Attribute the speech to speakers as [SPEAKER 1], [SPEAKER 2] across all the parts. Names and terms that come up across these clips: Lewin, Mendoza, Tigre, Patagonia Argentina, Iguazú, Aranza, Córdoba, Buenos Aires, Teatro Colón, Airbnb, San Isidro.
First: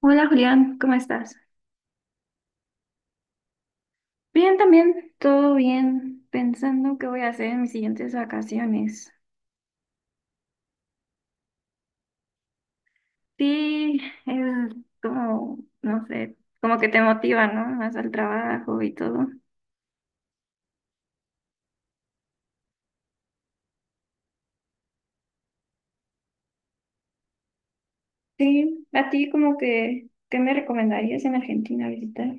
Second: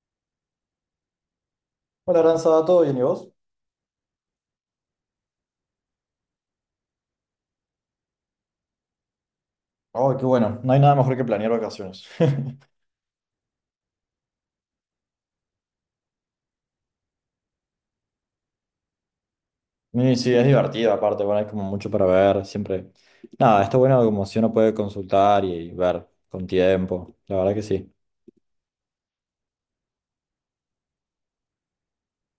[SPEAKER 1] Hola Julián, ¿cómo estás?
[SPEAKER 2] Hola, Aranza, ¿todo bien y vos?
[SPEAKER 1] Bien, también, todo bien, pensando qué voy a hacer en mis siguientes vacaciones.
[SPEAKER 2] Oh, qué bueno, no hay nada mejor que planear vacaciones.
[SPEAKER 1] Sí, es como, no sé, como que te motiva, ¿no? Más al trabajo y todo.
[SPEAKER 2] Y sí, es divertido, aparte, bueno, hay como mucho para ver, siempre. Nada, está bueno como si uno puede consultar y ver con tiempo, la verdad que sí.
[SPEAKER 1] Sí, a ti como que, ¿qué me recomendarías en Argentina visitar?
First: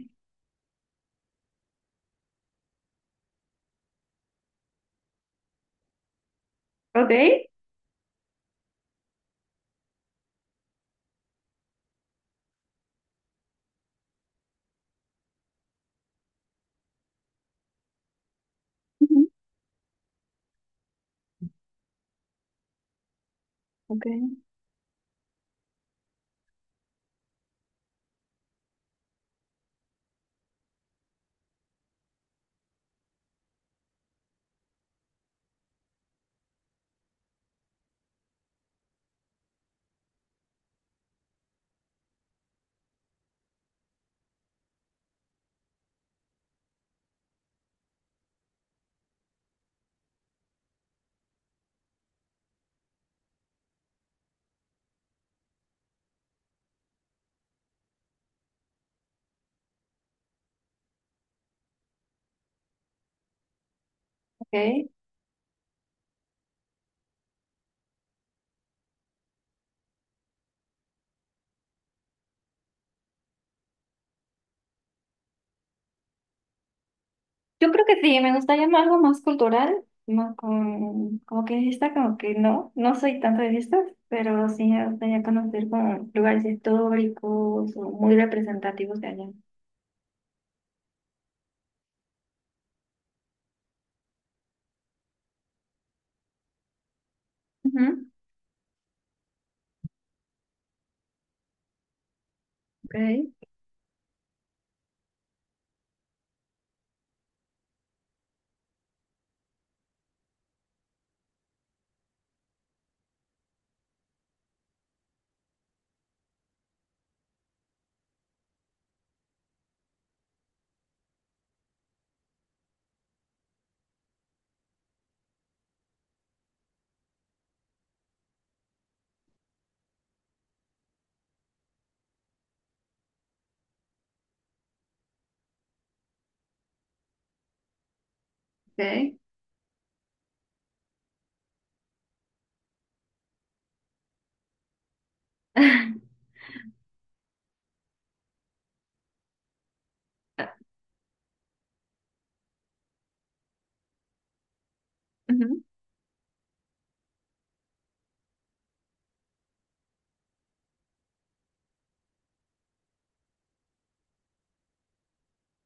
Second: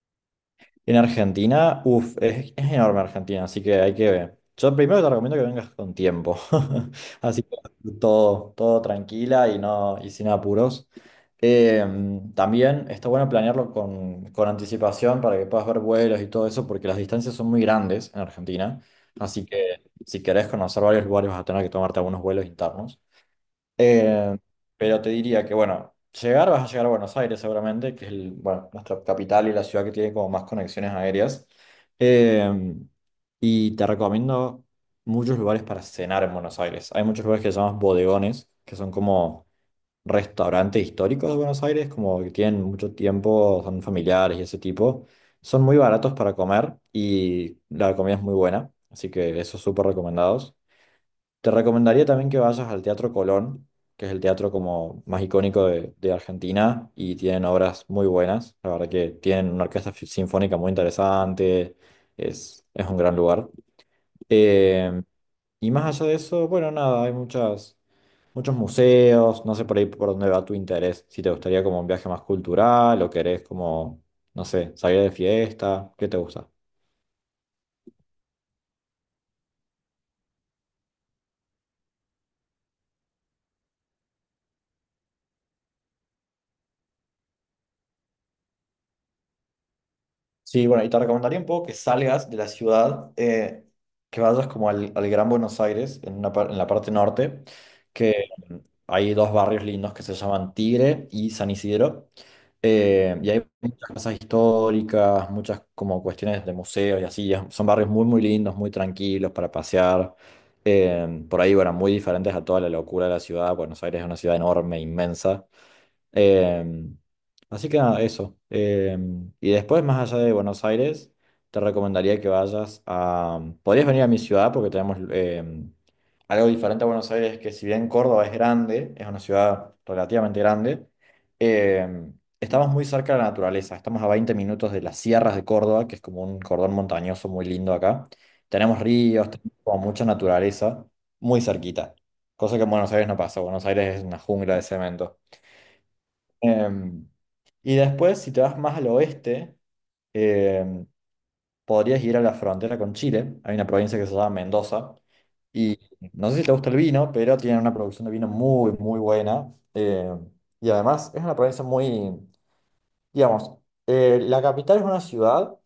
[SPEAKER 2] En Argentina, uff, es enorme Argentina, así que hay que ver. Yo primero te recomiendo que vengas con tiempo,
[SPEAKER 1] Ok.
[SPEAKER 2] así que todo, todo tranquila y, no, y sin apuros. Eh, También está bueno planearlo con anticipación para que puedas ver vuelos y todo eso, porque las distancias son muy grandes en Argentina,
[SPEAKER 1] Ujú.
[SPEAKER 2] así que si querés conocer varios lugares vas a tener que tomarte algunos vuelos internos.
[SPEAKER 1] Ok.
[SPEAKER 2] Eh, pero te diría que, bueno, vas a llegar a Buenos Aires seguramente, que es bueno, nuestra capital y la ciudad que tiene como más conexiones aéreas. Eh, y te recomiendo muchos lugares para cenar en Buenos Aires. Hay muchos lugares que se llaman bodegones, que son como restaurantes históricos de Buenos Aires, como que tienen mucho tiempo, son familiares y ese tipo. Son muy baratos para comer y la comida es muy buena, así que esos súper recomendados. Te recomendaría también que vayas al Teatro Colón, que es el teatro como más icónico de Argentina y tienen obras muy buenas. La verdad que tienen una orquesta sinfónica muy interesante, es un gran lugar.
[SPEAKER 1] Ok.
[SPEAKER 2] Eh, y más allá de eso, bueno, nada, hay muchos museos, no sé por ahí por dónde va tu interés, si te gustaría como un viaje más cultural o querés como, no sé, salir de fiesta, ¿qué te gusta?
[SPEAKER 1] Yo creo que sí, me gustaría algo más cultural, más con, como que fiesta, como que no, no soy tanto de fiestas, pero sí me gustaría conocer como lugares históricos o muy representativos de allá.
[SPEAKER 2] Sí, bueno, y te recomendaría un poco que salgas de la ciudad, que vayas como al Gran Buenos Aires, en la parte norte,
[SPEAKER 1] Ujú,
[SPEAKER 2] que hay dos barrios lindos que se llaman Tigre y San Isidro. Y
[SPEAKER 1] okay,
[SPEAKER 2] hay muchas casas históricas, muchas como cuestiones de museos y así. Son barrios muy, muy lindos, muy tranquilos para pasear. Por ahí, bueno, muy diferentes a toda la locura de la ciudad. Buenos Aires es una ciudad enorme, inmensa. Em, Así que nada, eso. Y después, más allá de Buenos Aires, te recomendaría que vayas a... Podrías venir a mi ciudad porque tenemos algo diferente a Buenos Aires, que si bien Córdoba es grande, es una ciudad relativamente grande, em, estamos muy cerca de la naturaleza. Estamos a 20 minutos de las sierras de Córdoba, que es como un cordón montañoso muy lindo acá. Tenemos
[SPEAKER 1] okay.
[SPEAKER 2] ríos, tenemos como mucha naturaleza, muy cerquita. Cosa que en Buenos Aires no pasa. Buenos Aires es una jungla de cemento. Em, y después, si te vas más al oeste, em, podrías ir a la frontera con Chile. Hay una provincia que se llama Mendoza.
[SPEAKER 1] Ujú,
[SPEAKER 2] Y no sé si te gusta el vino, pero tienen una producción de vino muy, muy buena. Y además es una provincia muy, digamos, la capital es una ciudad,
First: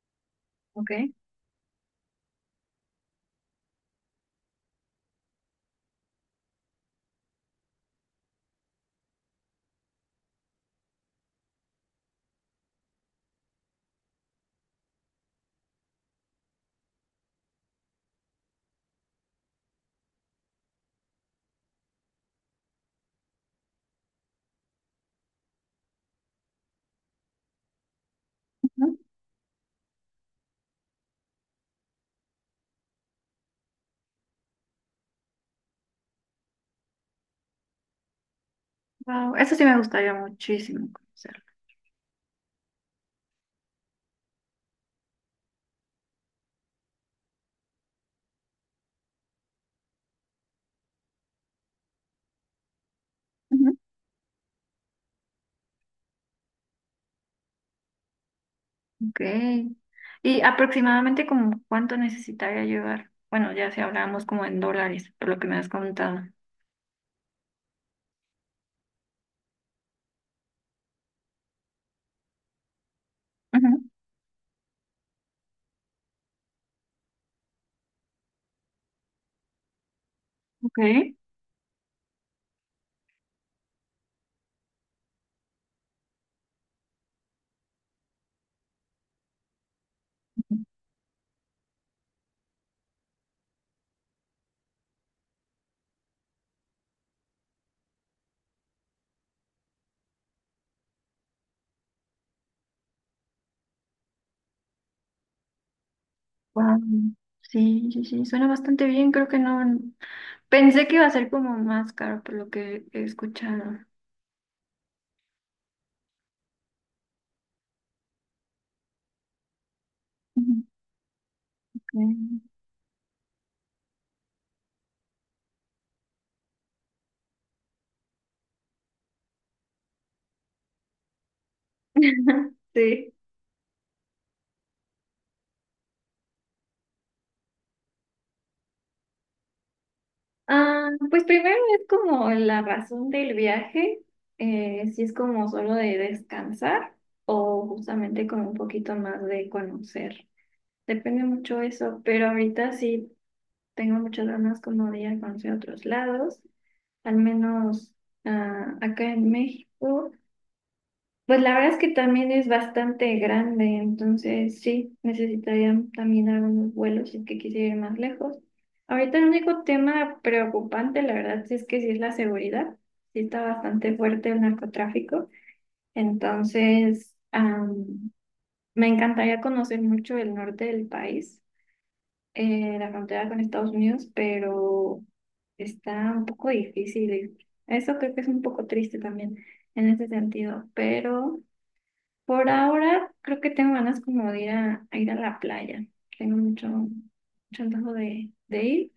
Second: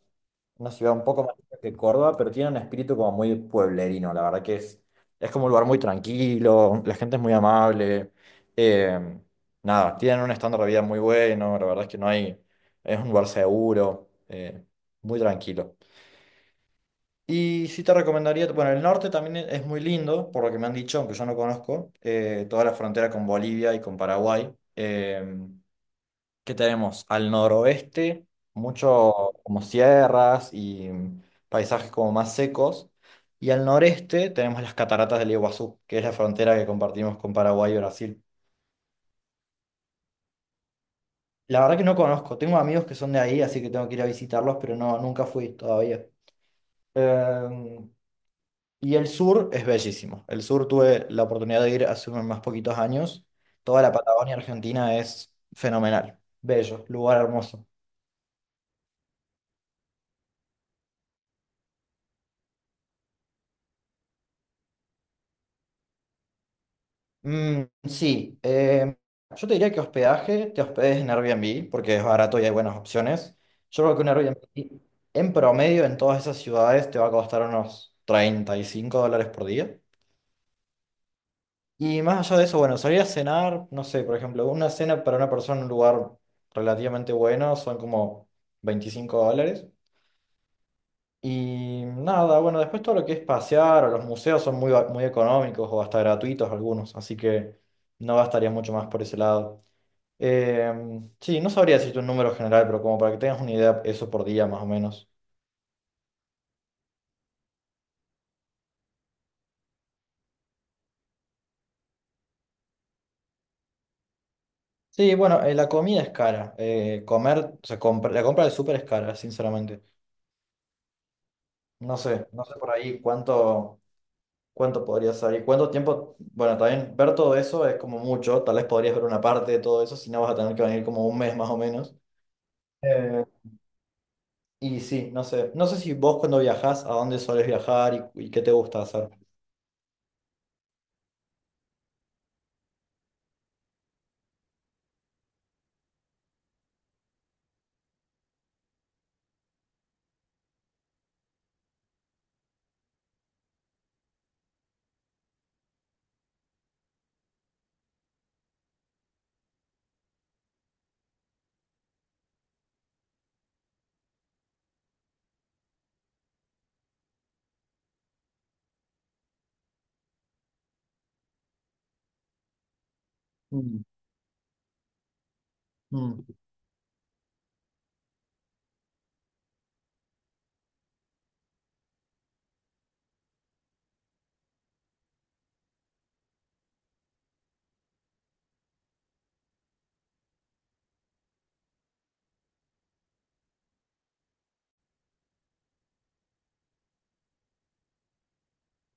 [SPEAKER 2] una ciudad un
[SPEAKER 1] okay,
[SPEAKER 2] poco más chica que Córdoba, pero tiene un espíritu como muy pueblerino, la verdad que es como un lugar muy tranquilo, la gente es muy amable, eh, nada, tienen un estándar de vida muy bueno, la verdad es que no hay, es un lugar seguro, muy tranquilo. Y sí te recomendaría, bueno, el norte también es muy lindo, por lo que me han dicho, aunque yo no conozco, toda la frontera con Bolivia y con Paraguay. eh, que tenemos al noroeste,
[SPEAKER 1] ujú.
[SPEAKER 2] mucho como sierras y paisajes como más secos, y al noreste tenemos las cataratas del Iguazú, que es la frontera que compartimos con Paraguay y Brasil.
[SPEAKER 1] Wow, eso sí me gustaría muchísimo conocerlo.
[SPEAKER 2] La verdad que no conozco, tengo amigos que son de ahí, así que tengo que ir a visitarlos, pero no, nunca fui todavía. Eh, y el sur es bellísimo. El sur tuve la oportunidad de ir hace unos más poquitos años.
[SPEAKER 1] Ujú.
[SPEAKER 2] Toda la Patagonia Argentina es fenomenal, bello, lugar hermoso.
[SPEAKER 1] Okay. ¿Y aproximadamente como cuánto necesitaría llevar? Bueno, ya si hablábamos como en dólares, por lo que me has contado.
[SPEAKER 2] Mm, sí, yo te diría que hospedaje, te hospedes en Airbnb porque es barato y hay buenas opciones.
[SPEAKER 1] Ujú,
[SPEAKER 2] Yo creo que un Airbnb en promedio en todas esas ciudades te va a costar unos US$35 por día.
[SPEAKER 1] okay.
[SPEAKER 2] Y más allá de eso, bueno, salir a cenar, no sé, por ejemplo, una cena para una persona en un lugar relativamente bueno son como US$25. Y nada, bueno, después todo lo que es pasear o los museos son muy económicos o hasta gratuitos algunos, así que no gastaría mucho más por ese lado. Sí, no sabría decirte un número general, pero como para que tengas una idea, eso por día más o menos.
[SPEAKER 1] Wow, sí, sí, sí, suena bastante bien, creo que no, pensé que iba a ser como más caro por lo que he escuchado.
[SPEAKER 2] Sí, bueno, la comida es cara. Comer, o sea, la compra del súper es cara, sinceramente.
[SPEAKER 1] Ujú.
[SPEAKER 2] No sé,
[SPEAKER 1] Ok.
[SPEAKER 2] por ahí cuánto podría salir, cuánto tiempo. Bueno, también ver todo eso es como mucho. Tal vez podrías ver una parte de todo eso, si no vas a tener que venir como un mes más o menos.
[SPEAKER 1] Sí.
[SPEAKER 2] Eh, y sí, no sé. No sé si vos cuando viajás, a dónde solés viajar y qué te gusta hacer.
[SPEAKER 1] Ah, pues primero es como la razón del viaje, si es como solo de descansar o justamente como un poquito más de conocer. Depende mucho eso, pero ahorita sí tengo muchas ganas como de ir a conocer otros lados, al menos acá en México. Pues la verdad es que también es bastante grande, entonces sí, necesitarían también algunos vuelos si es que quisiera ir más lejos. Ahorita el único tema preocupante, la verdad, sí es que sí es la seguridad. Sí está
[SPEAKER 2] Mm,
[SPEAKER 1] bastante fuerte el narcotráfico.
[SPEAKER 2] mm.
[SPEAKER 1] Entonces, me encantaría conocer mucho el norte del país, la frontera con Estados Unidos, pero está un poco difícil. Eso creo que es un poco triste también en ese sentido, pero... Por ahora creo que tengo ganas como de a ir a la playa. Tengo mucho, mucho antojo de ir.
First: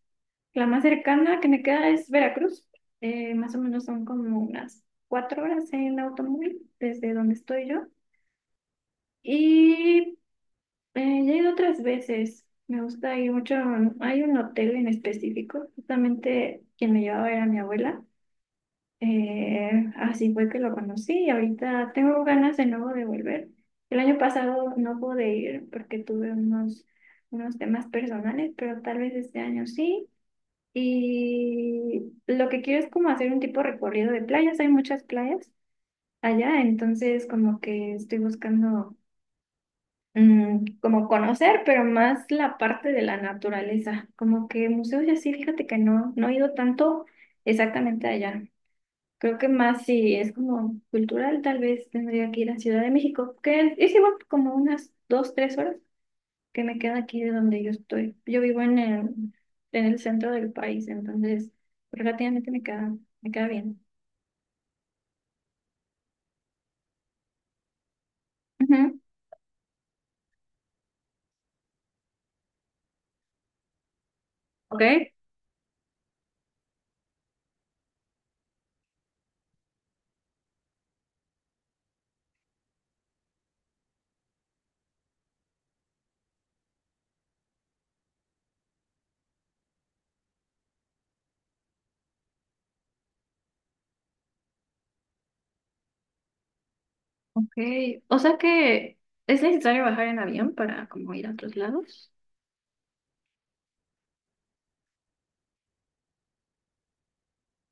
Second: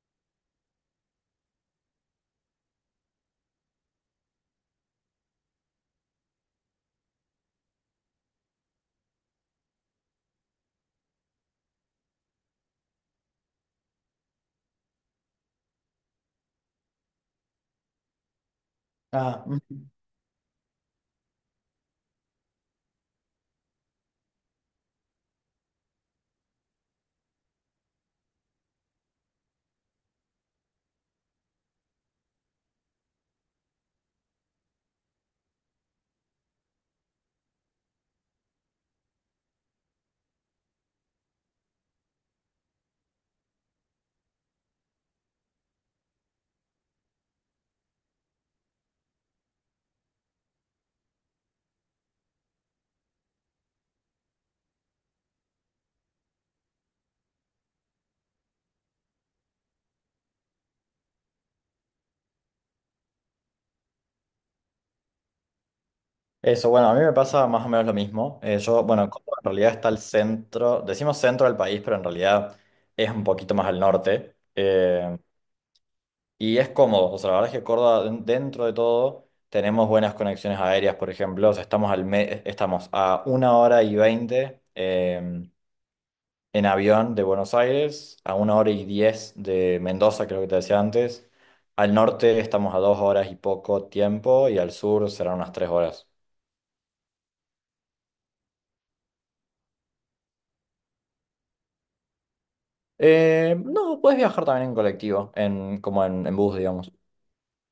[SPEAKER 1] La más cercana que me queda es Veracruz. Más o menos son como unas cuatro horas en automóvil desde donde estoy yo. Y ya he ido otras veces. Me gusta ir mucho. Hay un hotel en específico. Justamente quien me llevaba era mi abuela.
[SPEAKER 2] Ah.
[SPEAKER 1] Eh,
[SPEAKER 2] Mm.
[SPEAKER 1] así fue que lo conocí y ahorita tengo ganas de nuevo de volver. El año pasado no pude ir porque tuve unos temas personales, pero tal vez este año sí. Y lo que quiero es como hacer un tipo de recorrido de playas. Hay muchas playas allá, entonces como que estoy buscando como conocer, pero más la parte de la naturaleza. Como que museos y así, fíjate que no, no he ido tanto exactamente allá. Creo que más si es como cultural, tal vez tendría que ir a Ciudad de México, que es igual como unas dos, tres horas que me queda aquí de donde yo estoy. Yo vivo en el centro del país, entonces relativamente me queda bien.
[SPEAKER 2] Eso, bueno, a mí me pasa más o menos lo mismo. Yo,
[SPEAKER 1] Ujú,
[SPEAKER 2] bueno, Córdoba en realidad está al centro, decimos centro del país, pero en realidad es un poquito más al norte.
[SPEAKER 1] ok,
[SPEAKER 2] Y es cómodo, o sea, la verdad es que Córdoba, dentro de todo, tenemos buenas conexiones aéreas, por ejemplo. O sea, estamos, estamos a 1 hora y 20 en avión de Buenos Aires, a 1 hora y 10 de Mendoza, creo que te decía antes. Al norte estamos a 2 horas y poco tiempo, y al sur serán unas 3 horas.
[SPEAKER 1] ok. O sea que es necesario bajar en avión para como ir a otros lados.
[SPEAKER 2] No, puedes viajar también en colectivo, en bus, digamos.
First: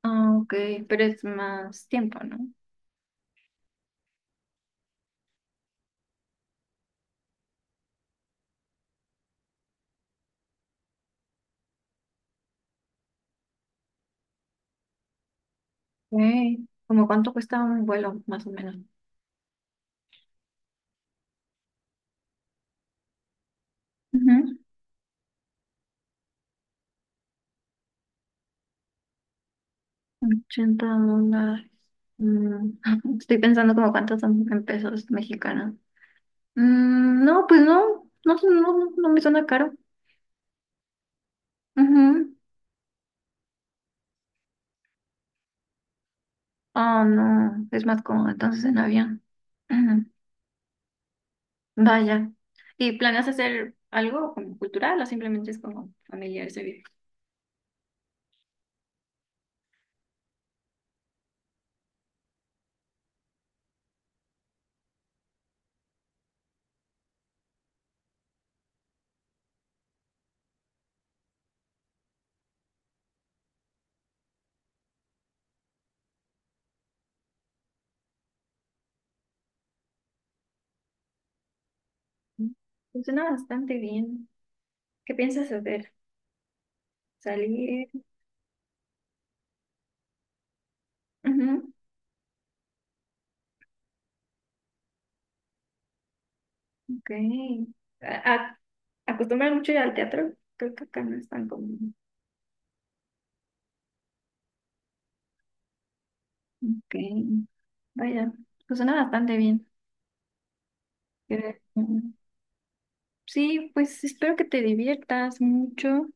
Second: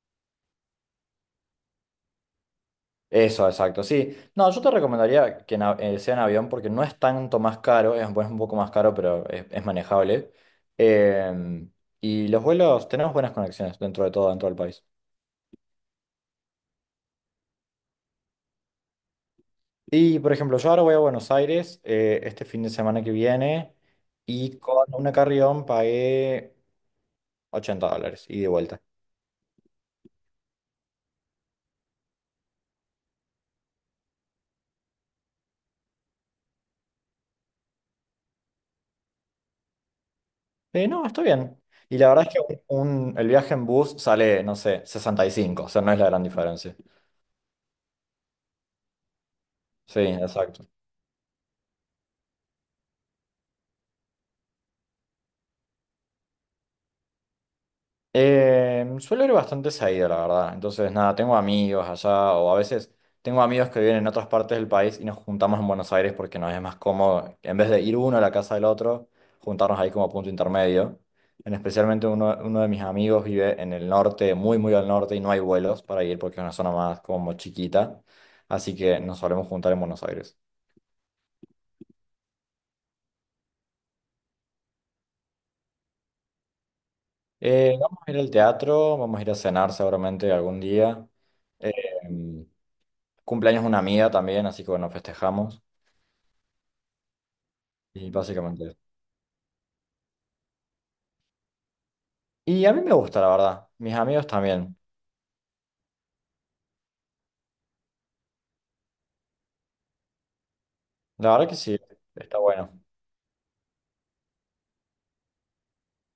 [SPEAKER 1] Ah, ok, pero es más tiempo, ¿no?
[SPEAKER 2] Eso, exacto, sí. No, yo te recomendaría que sea en avión porque no es tanto más caro, bueno, es un poco más caro, pero es manejable. Em, y los vuelos, tenemos buenas conexiones dentro de todo, dentro del país.
[SPEAKER 1] Ok. ¿Como cuánto cuesta un vuelo, más o menos?
[SPEAKER 2] Y, por ejemplo, yo ahora voy a Buenos Aires este fin de semana que viene y con una carrión pagué US$80 ida y de vuelta.
[SPEAKER 1] 80 dólares. Mm, estoy pensando como cuántos son en pesos mexicanos. Mm, no, pues no, no, no, no me suena caro.
[SPEAKER 2] No, está bien. Y la verdad es
[SPEAKER 1] Ujú.
[SPEAKER 2] que el viaje en bus sale, no sé, 65, o sea, no es la gran diferencia.
[SPEAKER 1] Oh, no, es más cómodo entonces en avión.
[SPEAKER 2] Sí,
[SPEAKER 1] Ujú.
[SPEAKER 2] exacto.
[SPEAKER 1] Vaya. ¿Y planeas hacer algo como cultural o simplemente es como familiar ese viaje?
[SPEAKER 2] Suelo ir bastante seguido, la verdad. Entonces, nada, tengo amigos allá, o a veces tengo amigos que viven en otras partes del país y nos juntamos en Buenos Aires porque nos es más cómodo, en vez de ir uno a la casa del otro, juntarnos ahí como punto intermedio. En especialmente uno de mis amigos vive en el norte, muy, muy al norte, y no hay vuelos para ir porque es una zona más como chiquita. Así que nos solemos juntar en Buenos Aires.
[SPEAKER 1] Mm, funciona bastante bien. ¿Qué piensas hacer? ¿Salir?
[SPEAKER 2] Vamos a ir al teatro, vamos a ir a cenar seguramente algún día.
[SPEAKER 1] Ujú,
[SPEAKER 2] Eh, Cumpleaños de una amiga también, así que bueno, festejamos
[SPEAKER 1] ok.
[SPEAKER 2] y
[SPEAKER 1] ¿A- a-
[SPEAKER 2] básicamente eso.
[SPEAKER 1] ¿Acostumbran mucho ir al teatro? Creo que acá no es tan común.
[SPEAKER 2] Y a mí me gusta, la verdad. Mis amigos también.
[SPEAKER 1] Ok. Vaya, pues suena bastante bien.
[SPEAKER 2] La verdad que
[SPEAKER 1] Eh,
[SPEAKER 2] sí,
[SPEAKER 1] mm,
[SPEAKER 2] está bueno.
[SPEAKER 1] Sí, pues espero que te diviertas mucho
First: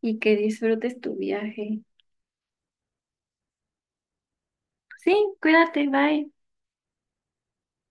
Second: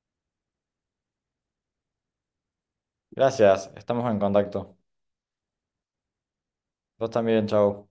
[SPEAKER 1] y que disfrutes tu viaje.
[SPEAKER 2] Gracias, estamos en contacto.
[SPEAKER 1] Sí, cuídate, bye.
[SPEAKER 2] Vos también, chau.